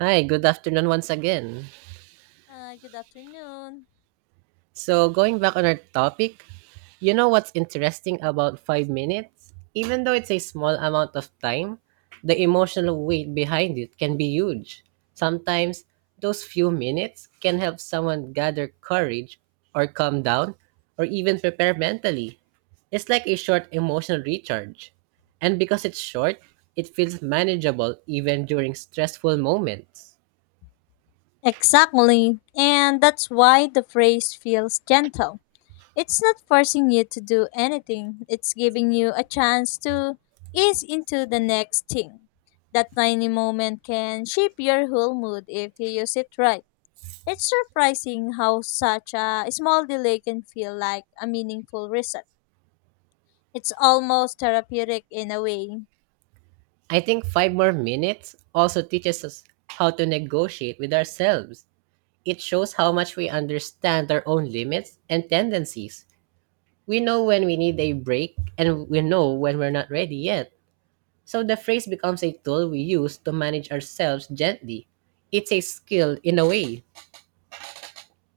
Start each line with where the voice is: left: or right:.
right: Hi, good afternoon once again.
left: Hi, good afternoon.
right: So, going back on our topic, you know what's interesting about 5 minutes? Even though it's a small amount of time, the emotional weight behind it can be huge. Sometimes, those few minutes can help someone gather courage or calm down or even prepare mentally. It's like a short emotional recharge. And because it's short, it feels manageable even during stressful moments.
left: Exactly. And that's why the phrase feels gentle. It's not forcing you to do anything, it's giving you a chance to ease into the next thing. That tiny moment can shape your whole mood if you use it right. It's surprising how such a small delay can feel like a meaningful reset. It's almost therapeutic in a way.
right: I think five more minutes also teaches us how to negotiate with ourselves. It shows how much we understand our own limits and tendencies. We know when we need a break and we know when we're not ready yet. So the phrase becomes a tool we use to manage ourselves gently. It's a skill in a way.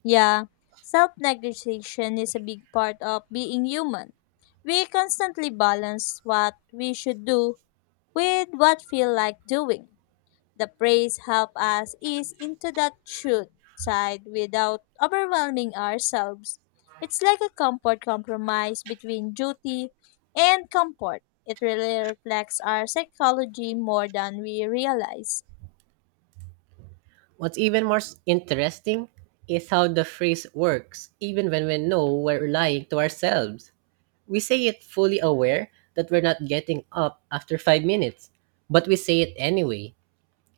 left: Yeah, self negotiation is a big part of being human. We constantly balance what we should do with what feel like doing. The praise help us ease into that should side without overwhelming ourselves. It's like a comfort compromise between duty and comfort. It really reflects our psychology more than we realize.
right: What's even more interesting is how the phrase works, even when we know we're lying to ourselves. We say it fully aware that we're not getting up after 5 minutes, but we say it anyway.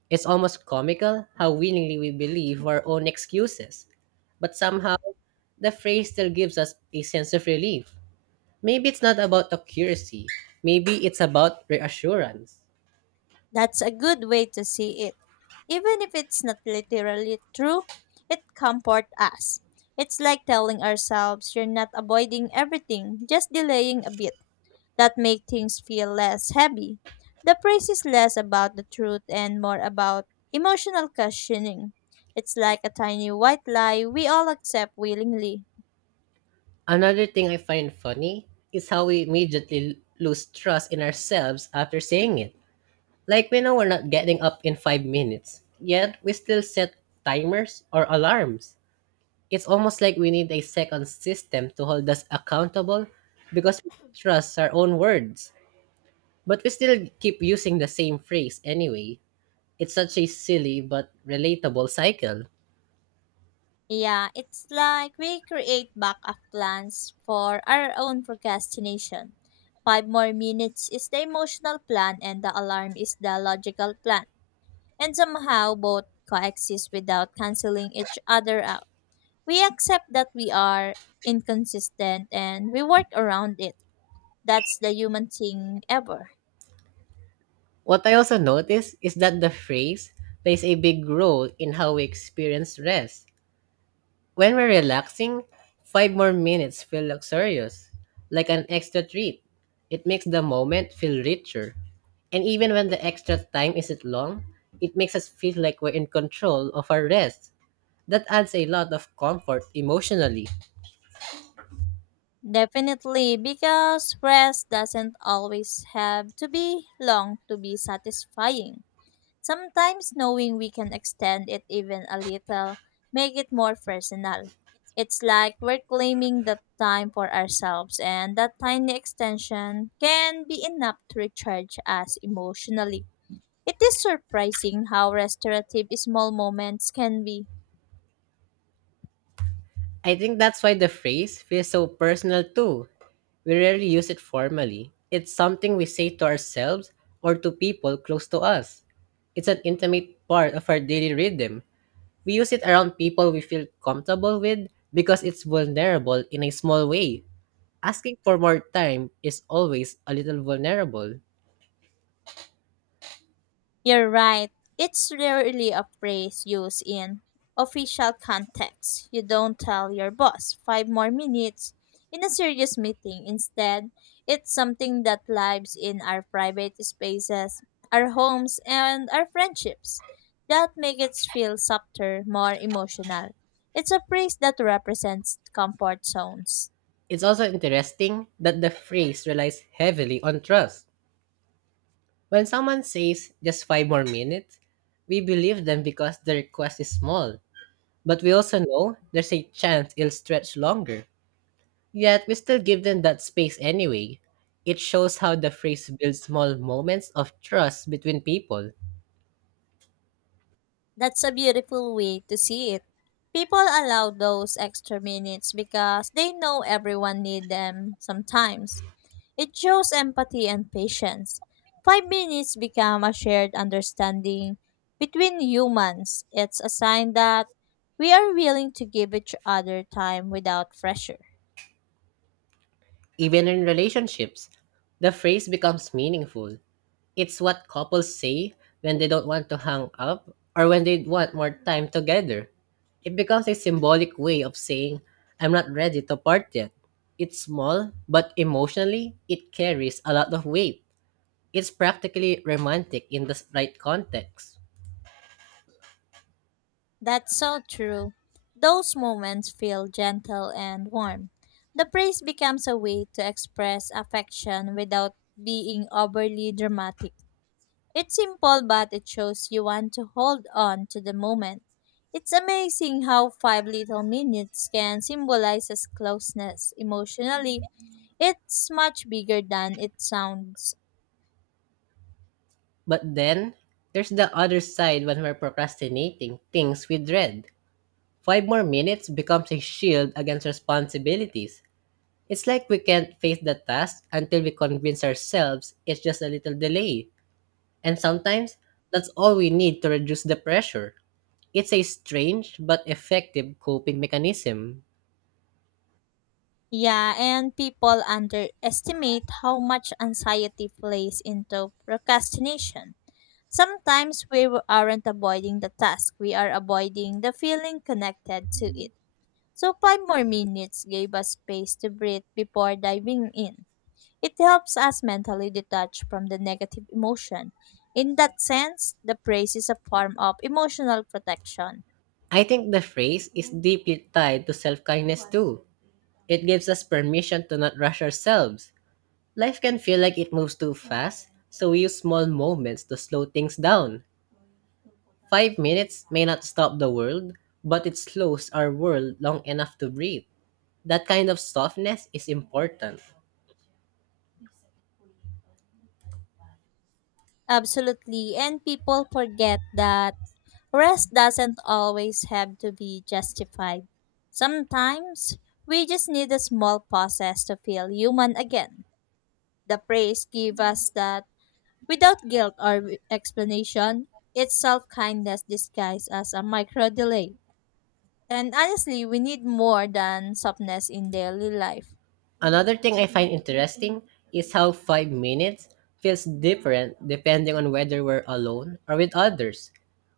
right: It's almost comical how willingly we believe our own excuses. But somehow, the phrase still gives us a sense of relief. Maybe it's not about accuracy, maybe it's about reassurance.
left: That's a good way to see it. Even if it's not literally true, it comforts us. It's like telling ourselves you're not avoiding everything, just delaying a bit. That make things feel less heavy. The praise is less about the truth and more about emotional cushioning. It's like a tiny white lie we all accept willingly.
right: Another thing I find funny is how we immediately lose trust in ourselves after saying it. Like we know we're not getting up in 5 minutes, yet we still set timers or alarms. It's almost like we need a second system to hold us accountable because we trust our own words, but we still keep using the same phrase anyway. It's such a silly but relatable cycle.
left: Yeah, it's like we create backup plans for our own procrastination. Five more minutes is the emotional plan, and the alarm is the logical plan. And somehow both coexist without canceling each other out. We accept that we are inconsistent and we work around it. That's the human thing ever.
right: What I also notice is that the phrase plays a big role in how we experience rest. When we're relaxing, five more minutes feel luxurious, like an extra treat. It makes the moment feel richer. And even when the extra time isn't long, it makes us feel like we're in control of our rest. That adds a lot of comfort emotionally.
left: Definitely, because rest doesn't always have to be long to be satisfying. Sometimes knowing we can extend it even a little make it more personal. It's like we're claiming the time for ourselves and that tiny extension can be enough to recharge us emotionally. It is surprising how restorative small moments can be.
right: I think that's why the phrase feels so personal too. We rarely use it formally. It's something we say to ourselves or to people close to us. It's an intimate part of our daily rhythm. We use it around people we feel comfortable with because it's vulnerable in a small way. Asking for more time is always a little vulnerable.
left: You're right. It's rarely a phrase used in official context. You don't tell your boss five more minutes in a serious meeting. Instead, it's something that lives in our private spaces, our homes, and our friendships. That makes it feel softer, more emotional. It's a phrase that represents comfort zones.
right: It's also interesting that the phrase relies heavily on trust. When someone says just 5 more minutes, we believe them because the request is small. But we also know there's a chance it'll stretch longer. Yet we still give them that space anyway. It shows how the phrase builds small moments of trust between people.
left: That's a beautiful way to see it. People allow those extra minutes because they know everyone needs them sometimes. It shows empathy and patience. 5 minutes become a shared understanding between humans. It's a sign that we are willing to give each other time without pressure.
right: Even in relationships, the phrase becomes meaningful. It's what couples say when they don't want to hang up or when they want more time together. It becomes a symbolic way of saying, I'm not ready to part yet. It's small, but emotionally, it carries a lot of weight. It's practically romantic in the right context.
left: That's so true. Those moments feel gentle and warm. The praise becomes a way to express affection without being overly dramatic. It's simple, but it shows you want to hold on to the moment. It's amazing how five little minutes can symbolize as closeness emotionally. It's much bigger than it sounds.
right: But then, there's the other side when we're procrastinating things we dread. 5 more minutes becomes a shield against responsibilities. It's like we can't face the task until we convince ourselves it's just a little delay. And sometimes, that's all we need to reduce the pressure. It's a strange but effective coping mechanism.
left: Yeah, and people underestimate how much anxiety plays into procrastination. Sometimes aren't avoiding the task, we are avoiding the feeling connected to it. So, five more minutes gave us space to breathe before diving in. It helps us mentally detach from the negative emotion. In that sense, the praise is a form of emotional protection.
right: I think the phrase is deeply tied to self kindness too. It gives us permission to not rush ourselves. Life can feel like it moves too fast, so we use small moments to slow things down. 5 minutes may not stop the world, but it slows our world long enough to breathe. That kind of softness is important.
left: Absolutely, and people forget that rest doesn't always have to be justified. Sometimes, we just need a small process to feel human again. The praise give us that without guilt or explanation, it's self kindness disguised as a micro delay. And honestly, we need more than softness in daily life.
right: Another thing I find interesting is how 5 minutes feels different depending on whether we're alone or with others.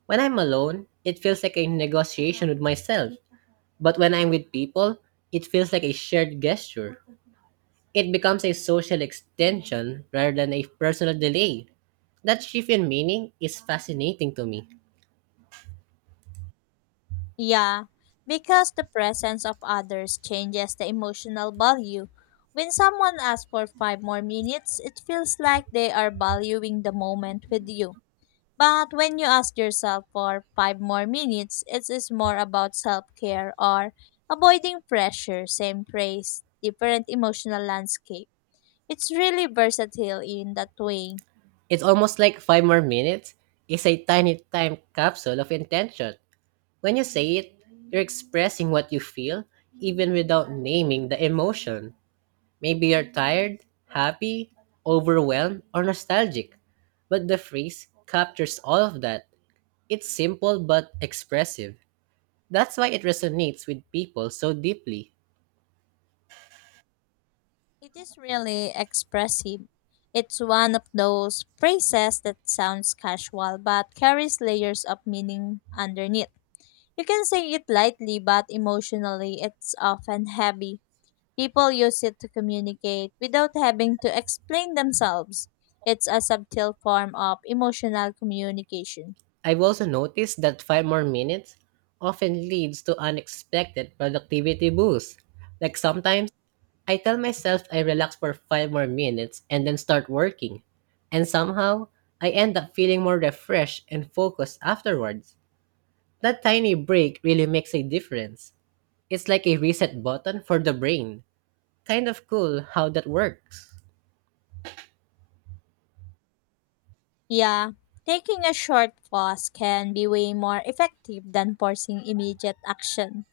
right: When I'm alone, it feels like a negotiation with myself. But when I'm with people, it feels like a shared gesture. It becomes a social extension rather than a personal delay. That shift in meaning is fascinating to me.
left: Yeah, because the presence of others changes the emotional value. When someone asks for five more minutes, it feels like they are valuing the moment with you. But when you ask yourself for five more minutes, it is more about self care or avoiding pressure, same praise, different emotional landscape. It's really versatile in that way.
right: It's almost like 5 more minutes is a tiny time capsule of intention. When you say it, you're expressing what you feel, even without naming the emotion. Maybe you're tired, happy, overwhelmed, or nostalgic. But the phrase captures all of that. It's simple but expressive. That's why it resonates with people so deeply.
left: It is really expressive. It's one of those phrases that sounds casual but carries layers of meaning underneath. You can say it lightly, but emotionally, it's often heavy. People use it to communicate without having to explain themselves. It's a subtle form of emotional communication.
right: I've also noticed that 5 more minutes often leads to unexpected productivity boosts. Like sometimes, I tell myself I relax for 5 more minutes and then start working. And somehow, I end up feeling more refreshed and focused afterwards. That tiny break really makes a difference. It's like a reset button for the brain. Kind of cool how that works.
left: Yeah, taking a short pause can be way more effective than forcing immediate action.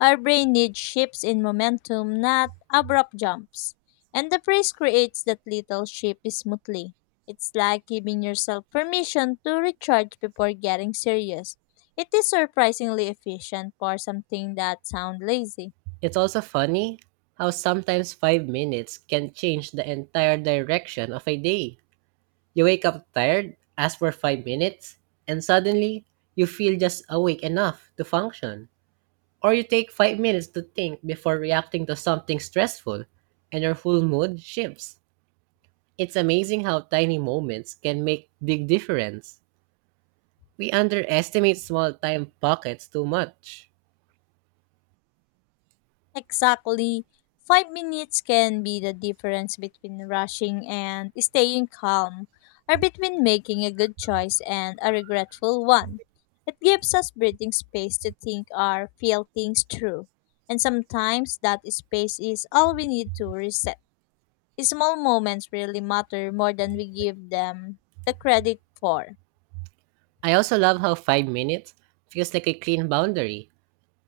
left: Our brain needs shifts in momentum, not abrupt jumps. And the praise creates that little shift smoothly. It's like giving yourself permission to recharge before getting serious. It is surprisingly efficient for something that sounds lazy.
right: It's also funny how sometimes 5 minutes can change the entire direction of a day. You wake up tired, ask for 5 minutes, and suddenly you feel just awake enough to function. Or you take 5 minutes to think before reacting to something stressful, and your whole mood shifts. It's amazing how tiny moments can make big difference. We underestimate small time pockets too much.
left: Exactly. 5 minutes can be the difference between rushing and staying calm, or between making a good choice and a regretful one. It gives us breathing space to think or feel things through, and sometimes that space is all we need to reset. Small moments really matter more than we give them the credit for.
right: I also love how 5 minutes feels like a clean boundary.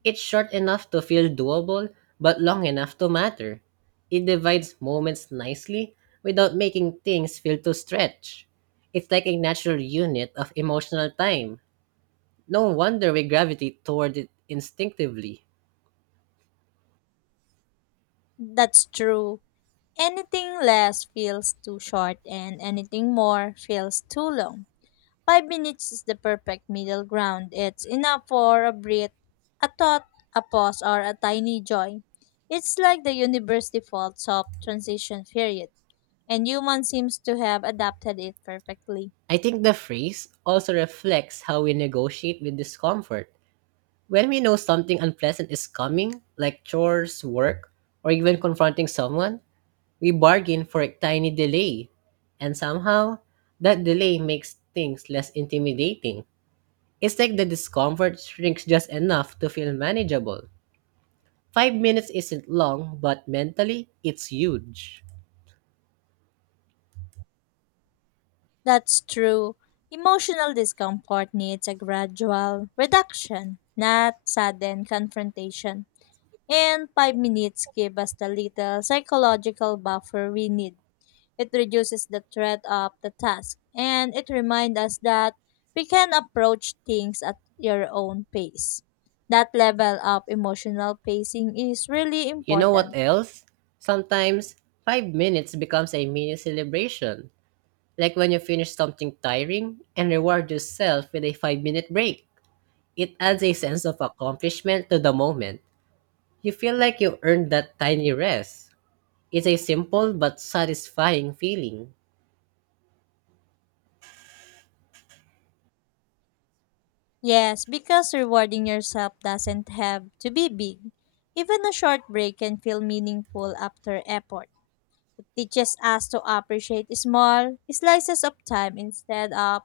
right: It's short enough to feel doable, but long enough to matter. It divides moments nicely without making things feel too stretched. It's like a natural unit of emotional time. No wonder we gravitate toward it instinctively.
left: That's true. Anything less feels too short, and anything more feels too long. 5 minutes is the perfect middle ground. It's enough for a breath, a thought, a pause, or a tiny joy. It's like the universe defaults of transition period, and human seems to have adapted it perfectly.
right: I think the phrase also reflects how we negotiate with discomfort. When we know something unpleasant is coming, like chores, work, or even confronting someone, we bargain for a tiny delay. And somehow, that delay makes things less intimidating. It's like the discomfort shrinks just enough to feel manageable. 5 minutes isn't long, but mentally, it's huge.
left: That's true. Emotional discomfort needs a gradual reduction, not sudden confrontation. And 5 minutes give us the little psychological buffer we need. It reduces the threat of the task and it reminds us that we can approach things at your own pace. That level of emotional pacing is really
right: You know what
left: important.
right: else? Sometimes, 5 minutes becomes a mini celebration. Like when you finish something tiring and reward yourself with a 5 minute break. It adds a sense of accomplishment to the moment. You feel like you earned that tiny rest. It's a simple but satisfying feeling.
left: Yes, because rewarding yourself doesn't have to be big. Even a short break can feel meaningful after effort. It teaches us to appreciate small slices of time instead of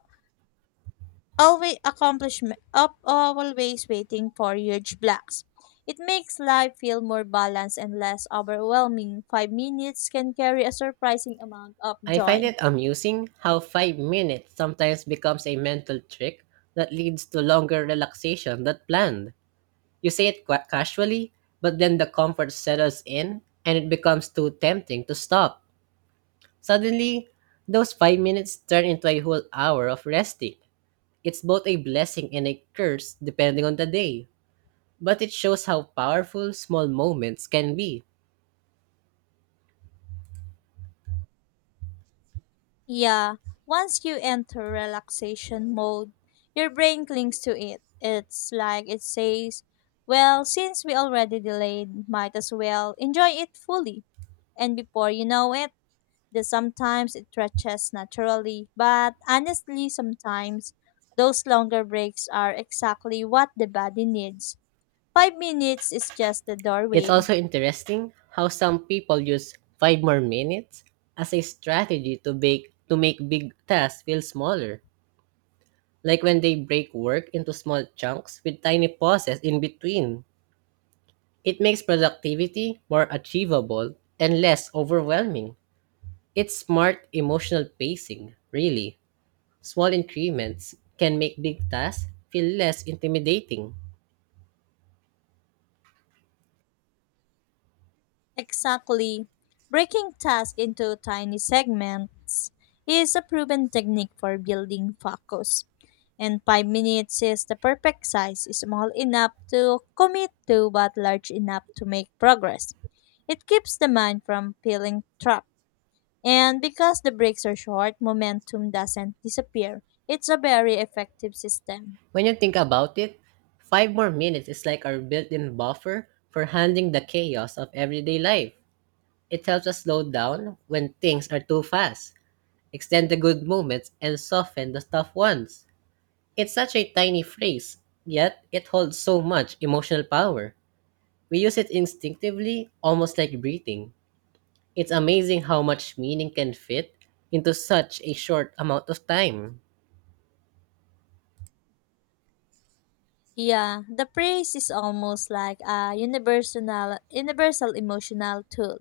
left: always accomplishment of always waiting for huge blocks. It makes life feel more balanced and less overwhelming. 5 minutes can carry a surprising amount of
right: I find
left: joy.
right: it amusing how 5 minutes sometimes becomes a mental trick that leads to longer relaxation than planned. You say it qua casually, but then the comfort settles in and it becomes too tempting to stop. Suddenly, those 5 minutes turn into a whole hour of resting. It's both a blessing and a curse depending on the day, but it shows how powerful small moments can be.
left: Yeah, once you enter relaxation mode, your brain clings to it. It's like it says, well, since we already delayed, might as well enjoy it fully. And before you know it, the sometimes it stretches naturally, but honestly, sometimes those longer breaks are exactly what the body needs. 5 minutes is just the
right: It's
left: doorway.
right: also interesting how some people use 5 more minutes as a strategy to make big tasks feel smaller, like when they break work into small chunks with tiny pauses in between. It makes productivity more achievable and less overwhelming. It's smart emotional pacing, really. Small increments can make big tasks feel less intimidating.
left: Exactly. Breaking tasks into tiny segments is a proven technique for building focus. And 5 minutes is the perfect size, small enough to commit to but large enough to make progress. It keeps the mind from feeling trapped. And because the breaks are short, momentum doesn't disappear. It's a very effective system.
right: When you think about it, 5 more minutes is like our built in buffer for handling the chaos of everyday life. It helps us slow down when things are too fast, extend the good moments, and soften the tough ones. It's such a tiny phrase, yet it holds so much emotional power. We use it instinctively, almost like breathing. It's amazing how much meaning can fit into such a short amount of time.
left: Yeah, the praise is almost like a universal emotional tool.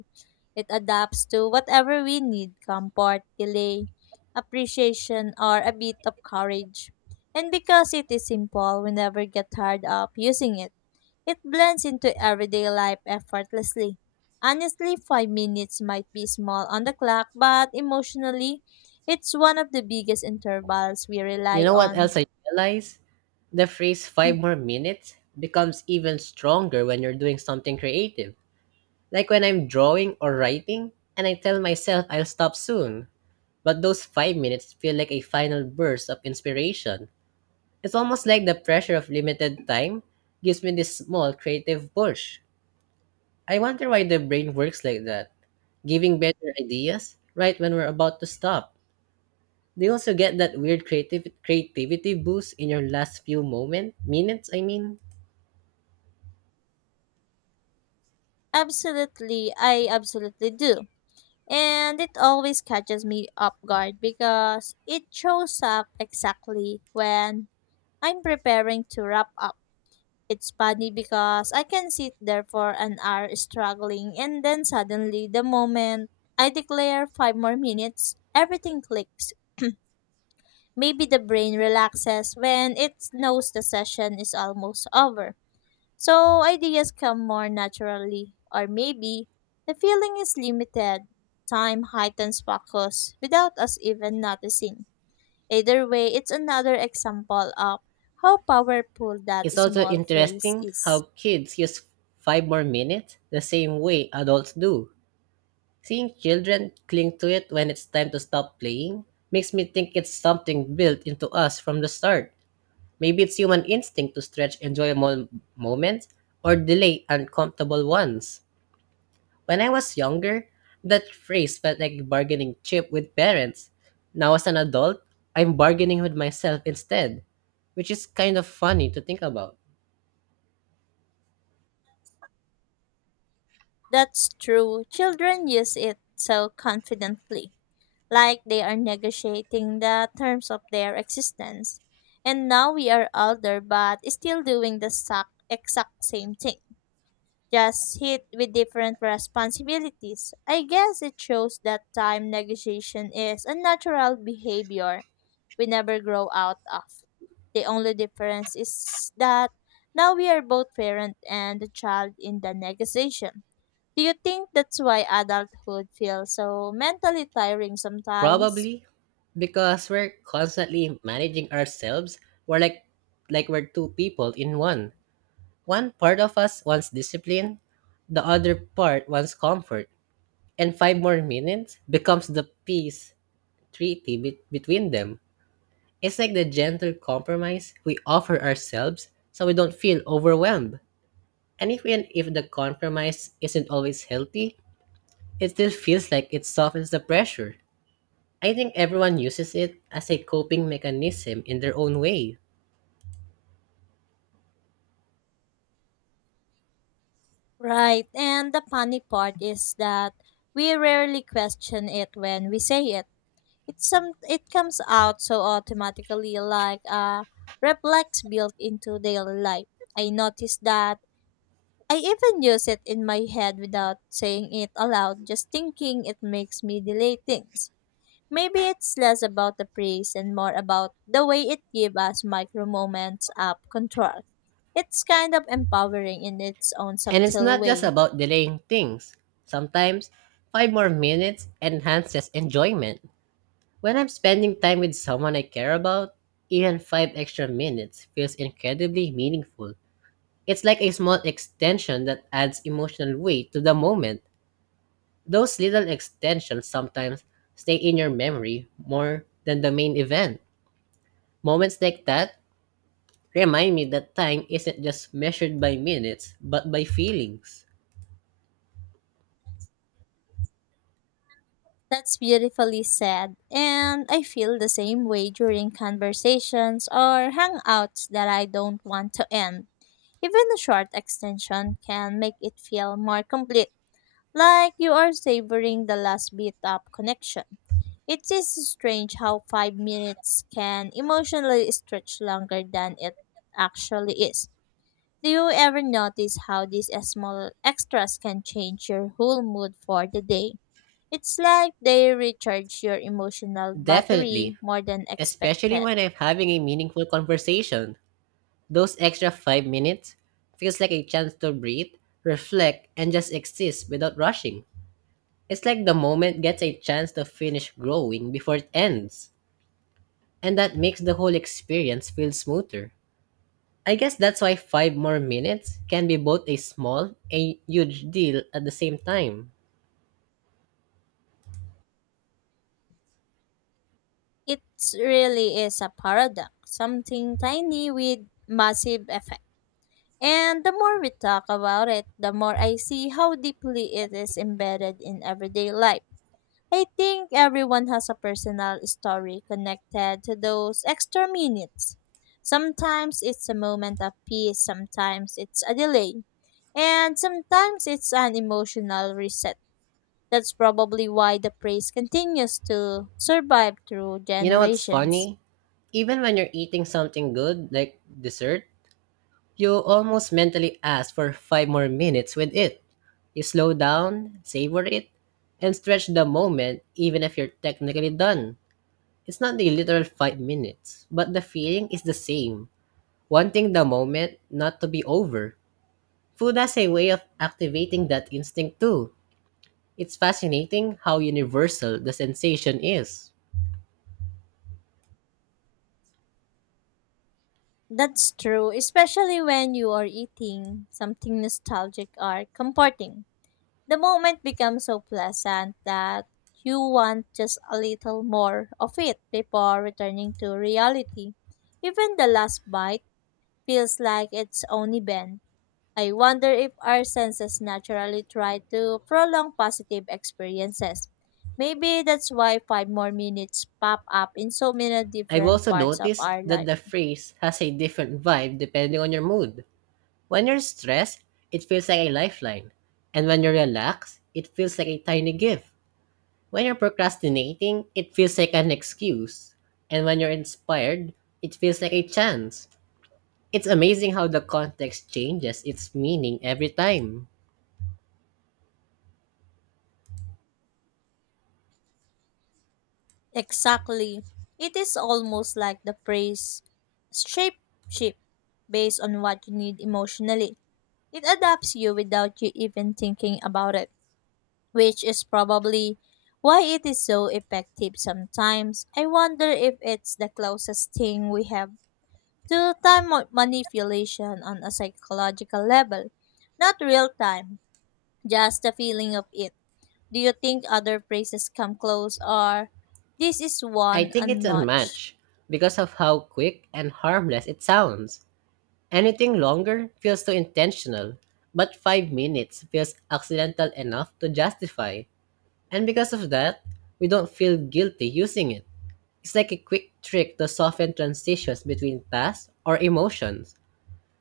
left: It adapts to whatever we need, comfort, delay, appreciation, or a bit of courage. And because it is simple, we never get tired of using it. It blends into everyday life effortlessly. Honestly, 5 minutes might be small on the clock, but emotionally, it's one of the biggest intervals we
right: You
left: rely
right: know what
left: on.
right: else I realize? The phrase five more minutes becomes even stronger when you're doing something creative. Like when I'm drawing or writing, and I tell myself I'll stop soon. But those 5 minutes feel like a final burst of inspiration. It's almost like the pressure of limited time gives me this small creative push. I wonder why the brain works like that, giving better ideas right when we're about to stop. They also get that weird creative creativity boost in your last few moment minutes. I mean,
left: Absolutely, I absolutely do. And it always catches me off guard because it shows up exactly when I'm preparing to wrap up. It's funny because I can sit there for an hour struggling, and then suddenly, the moment I declare five more minutes, everything clicks. Maybe the brain relaxes when it knows the session is almost over. So ideas come more naturally, or maybe the feeling is limited. Time heightens focus without us even noticing. Either way, it's another example of how powerful that
right: it's also
left: small phrase
right: interesting
left: is.
right: how kids use 5 more minutes the same way adults do. Seeing children cling to it when it's time to stop playing makes me think it's something built into us from the start. Maybe it's human instinct to stretch enjoyable moments or delay uncomfortable ones. When I was younger, that phrase felt like bargaining chip with parents. Now, as an adult, I'm bargaining with myself instead, which is kind of funny to think about.
left: That's true. Children use it so confidently, like they are negotiating the terms of their existence. And now we are older but still doing the exact same thing. Just hit with different responsibilities. I guess it shows that time negotiation is a natural behavior we never grow out of. The only difference is that now we are both parent and the child in the negotiation. Do you think that's why adulthood feels so mentally tiring sometimes?
right: Probably because we're constantly managing ourselves. We're like we're two people in one. One part of us wants discipline, the other part wants comfort. And 5 more minutes becomes the peace treaty between them. It's like the gentle compromise we offer ourselves so we don't feel overwhelmed. And even if the compromise isn't always healthy, it still feels like it softens the pressure. I think everyone uses it as a coping mechanism in their own way.
left: Right, and the funny part is that we rarely question it when we say it. It comes out so automatically like a reflex built into daily life. I notice that I even use it in my head without saying it aloud, just thinking it makes me delay things. Maybe it's less about the praise and more about the way it gives us micro moments of control. It's kind of empowering in its own
right: And it's
left: subtle
right: not just
left: way.
right: about delaying things. Sometimes, five more minutes enhances enjoyment. When I'm spending time with someone I care about, even 5 extra minutes feels incredibly meaningful. It's like a small extension that adds emotional weight to the moment. Those little extensions sometimes stay in your memory more than the main event. Moments like that remind me that time isn't just measured by minutes, but by feelings.
left: That's beautifully said. And I feel the same way during conversations or hangouts that I don't want to end. Even a short extension can make it feel more complete, like you are savoring the last bit of connection. It is strange how 5 minutes can emotionally stretch longer than it actually is. Do you ever notice how these small extras can change your whole mood for the day? It's like they recharge your emotional
right: Definitely,
left: battery more than
right: especially
left: expected.
right: when I'm having a meaningful conversation. Those extra 5 minutes feels like a chance to breathe, reflect, and just exist without rushing. It's like the moment gets a chance to finish growing before it ends, and that makes the whole experience feel smoother. I guess that's why 5 more minutes can be both a small and huge deal at the same time.
left: It really is a paradox, something tiny with massive effect. And the more we talk about it, the more I see how deeply it is embedded in everyday life. I think everyone has a personal story connected to those extra minutes. Sometimes it's a moment of peace, sometimes it's a delay, and sometimes it's an emotional reset. That's probably why the praise continues to survive through
right: You know what's
left: generations.
right: funny? Even when you're eating something good, like dessert, you almost mentally ask for 5 more minutes with it. You slow down, savor it, and stretch the moment even if you're technically done. It's not the literal 5 minutes, but the feeling is the same, wanting the moment not to be over. Food has a way of activating that instinct too. It's fascinating how universal the sensation is.
left: That's true, especially when you are eating something nostalgic or comforting. The moment becomes so pleasant that you want just a little more of it before returning to reality. Even the last bite feels like it's only been. I wonder if our senses naturally try to prolong positive experiences. Maybe that's why five more minutes pop up in so many
right: I've
left: different
right: also
left: parts of
right: noticed
left: our
right: that
left: life.
right: the phrase has a different vibe depending on your mood. When you're stressed, it feels like a lifeline. And when you're relaxed, it feels like a tiny gift. When you're procrastinating, it feels like an excuse. And when you're inspired, it feels like a chance. It's amazing how the context changes its meaning every time.
left: Exactly. It is almost like the phrase shape shift based on what you need emotionally. It adapts you without you even thinking about it, which is probably why it is so effective sometimes. I wonder if it's the closest thing we have to time manipulation on a psychological level, not real time, just the feeling of it. Do you think other phrases come close or this is
right: I
left: one
right: think it's
left: unmatched?
right: unmatched because of how quick and harmless it sounds. Anything longer feels too intentional, but 5 minutes feels accidental enough to justify. And because of that, we don't feel guilty using it. It's like a quick trick to soften transitions between tasks or emotions.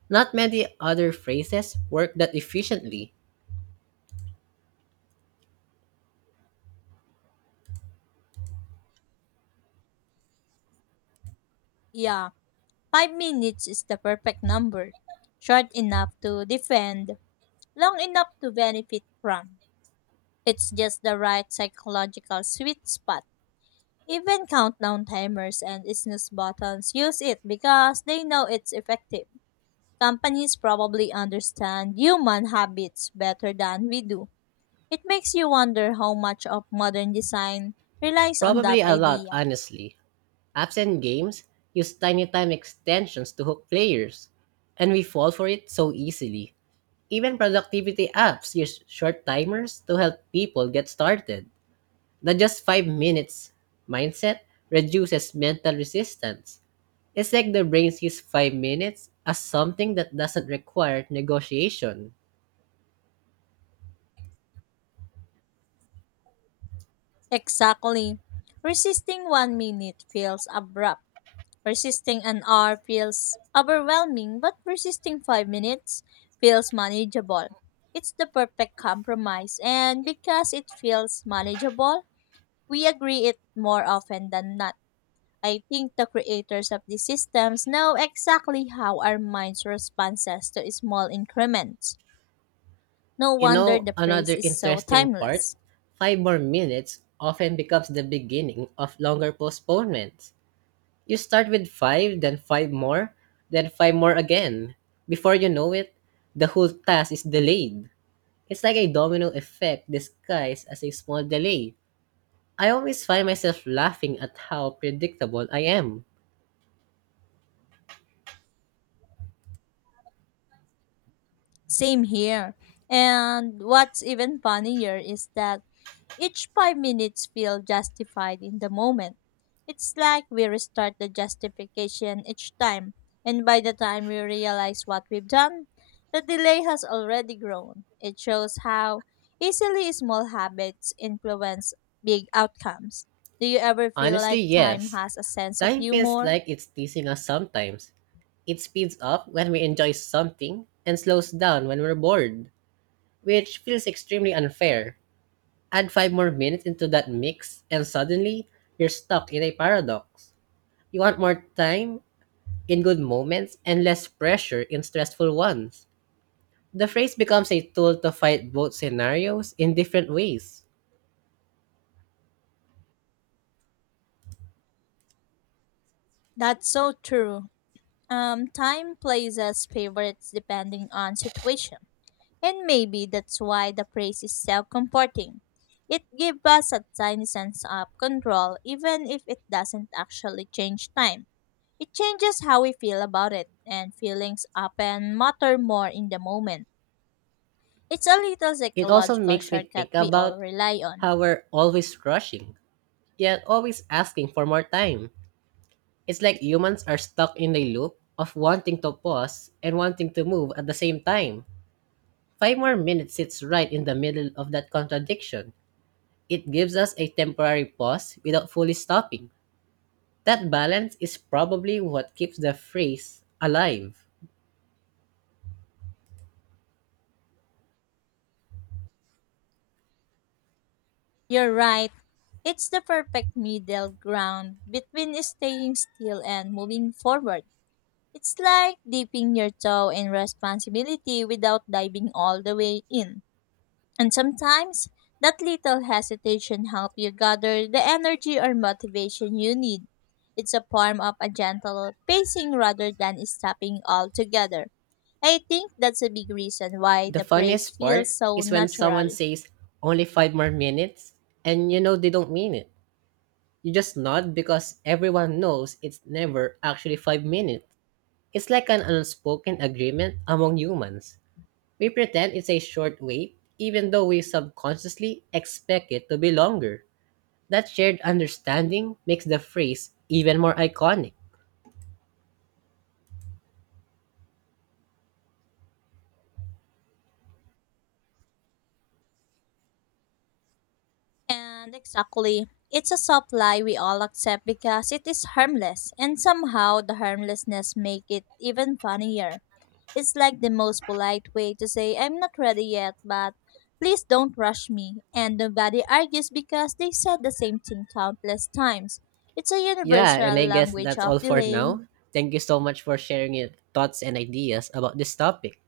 right: Not many other phrases work that efficiently.
left: Yeah, 5 minutes is the perfect number. Short enough to defend, long enough to benefit from. It's just the right psychological sweet spot. Even countdown timers and snooze buttons use it because they know it's effective. Companies probably understand human habits better than we do. It makes you wonder how much of modern design relies on
right: Probably
left: that
right: a lot,
left: idea.
right: honestly. Apps and games use tiny time extensions to hook players, and we fall for it so easily. Even productivity apps use short timers to help people get started. The just 5 minutes mindset reduces mental resistance. It's like the brain sees 5 minutes as something that doesn't require negotiation.
left: Exactly. Resisting 1 minute feels abrupt. Resisting an hour feels overwhelming, but resisting 5 minutes feels manageable. It's the perfect compromise, and because it feels manageable, we agree it more often than not. I think the creators of these systems know exactly how our minds responds to small increments. No
right: You
left: wonder
right: know,
left: the praise
right: another
left: is so
right: interesting part,
left: timeless.
right: 5 more minutes often becomes the beginning of longer postponements. You start with five, then five more again. Before you know it, the whole task is delayed. It's like a domino effect disguised as a small delay. I always find myself laughing at how predictable I am.
left: Same here. And what's even funnier is that each 5 minutes feel justified in the moment. It's like we restart the justification each time, and by the time we realize what we've done, the delay has already grown. It shows how easily small habits influence big outcomes. Do you ever feel
right: Honestly,
left: like time
right: yes.
left: has a sense of
right: Time feels
left: humor?
right: like it's teasing us sometimes. It speeds up when we enjoy something and slows down when we're bored, which feels extremely unfair. Add 5 more minutes into that mix, and suddenly, you're stuck in a paradox. You want more time in good moments and less pressure in stressful ones. The phrase becomes a tool to fight both scenarios in different ways.
left: That's so true. Time plays us favorites depending on situation. And maybe that's why the praise is self comforting. It gives us a tiny sense of control, even if it doesn't actually change time. It changes how we feel about it, and feelings often matter more in the moment. It's a little
right: It also
left: psychological
right: makes me
left: shortcut
right: think
left: we all
right: about
left: rely on.
right: how we're always rushing, yet always asking for more time. It's like humans are stuck in the loop of wanting to pause and wanting to move at the same time. 5 more minutes sits right in the middle of that contradiction. It gives us a temporary pause without fully stopping. That balance is probably what keeps the phrase alive.
left: You're right. It's the perfect middle ground between staying still and moving forward. It's like dipping your toe in responsibility without diving all the way in. And sometimes that little hesitation helps you gather the energy or motivation you need. It's a form of a gentle pacing rather than stopping altogether. I think that's a big reason why
right: The
left: the praise
right: funniest part
left: feels so
right: is when someone
left: natural.
right: says, only 5 more minutes, and you know they don't mean it. You just nod because everyone knows it's never actually 5 minutes. It's like an unspoken agreement among humans. We pretend it's a short wait, even though we subconsciously expect it to be longer. That shared understanding makes the phrase even more iconic.
left: And exactly, it's a soft lie we all accept because it is harmless, and somehow the harmlessness make it even funnier. It's like the most polite way to say I'm not ready yet, but please don't rush me. And nobody argues because they said the same thing countless times. It's a
right: Yeah,
left: universal
right: and I guess
left: language
right: that's
left: of
right: all for
left: delay.
right: now. Thank you so much for sharing your thoughts and ideas about this topic.